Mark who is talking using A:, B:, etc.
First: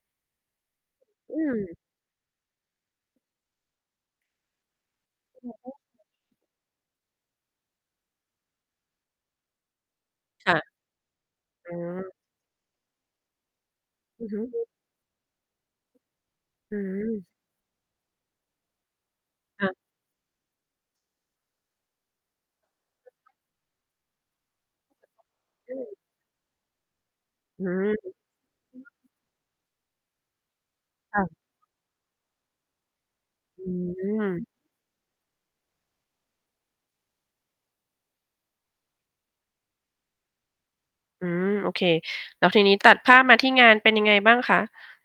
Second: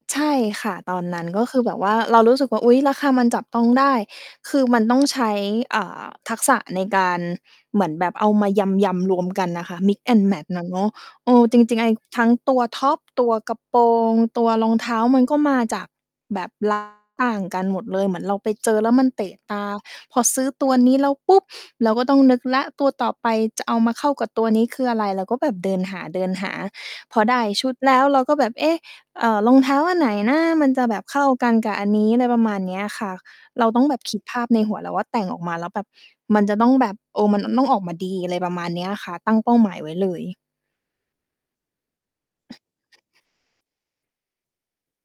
A: ใช่ค่ะ ตอน นั้น
B: อื
A: ก็คือแ
B: ม
A: บบว่าเรารู้สึกว่า "อุ๊ย! ราคามันจับต้องได้" คือมันต้อง ใช้
B: โอ้โฮ
A: อ่า ทักษะในการเหมือนแบบเอามายำ ๆ รวมกันน่ะค่ะ mix and
B: ค
A: match
B: ่ะ
A: น่ะเนาะ เอ่อ จ
B: อื
A: ริง ๆ ไอ
B: ม
A: ทั้งตัวท็อป ตัวกระโปรง
B: อือฮึ
A: ตัว
B: อือ
A: รองเท้า มันก็มาจากแบบ
B: อื
A: ร่
B: ม
A: าง กันหมดเลย เหมือนเราไปเจอแล้วมันเตะต
B: ค
A: า
B: ่ะ
A: พอซื้อตัวนี้แล้วปุ๊บ เราก็ต้องนึกแล้ว "ตัวต่อไปจะเอามาเข้ากับตัวนี้คืออะไร?" เราก็แบบเด
B: อ
A: ิ
B: ื
A: น
B: อ
A: หา ๆ พอได้
B: อื
A: ชุดแล
B: ม
A: ้ว เราก็แบบ "เอ๊ะ! เอ่อ รองเท้าอันไหนนะ มันจะแบบเ
B: ค
A: ข
B: ่
A: ้า
B: ะ
A: กันกับอันนี้?" อะไรประมาณเนี้ยค่ะ
B: อ
A: เ
B: ื
A: ราต้องแบบคิดภ
B: ม
A: าพในหัวเราว่า แต่งออกมาแล้วแบบ มันจะต้องแบบ เอ่อ มันต้องออกมาดี อะไรประมาณเนี้ยอะค่ะ ตั้งเป้าหมายไว้เลย
B: อืม โอเค แล้วทีนี้ ตัดภาพมาที่งานเป็นยังไงบ้างคะ?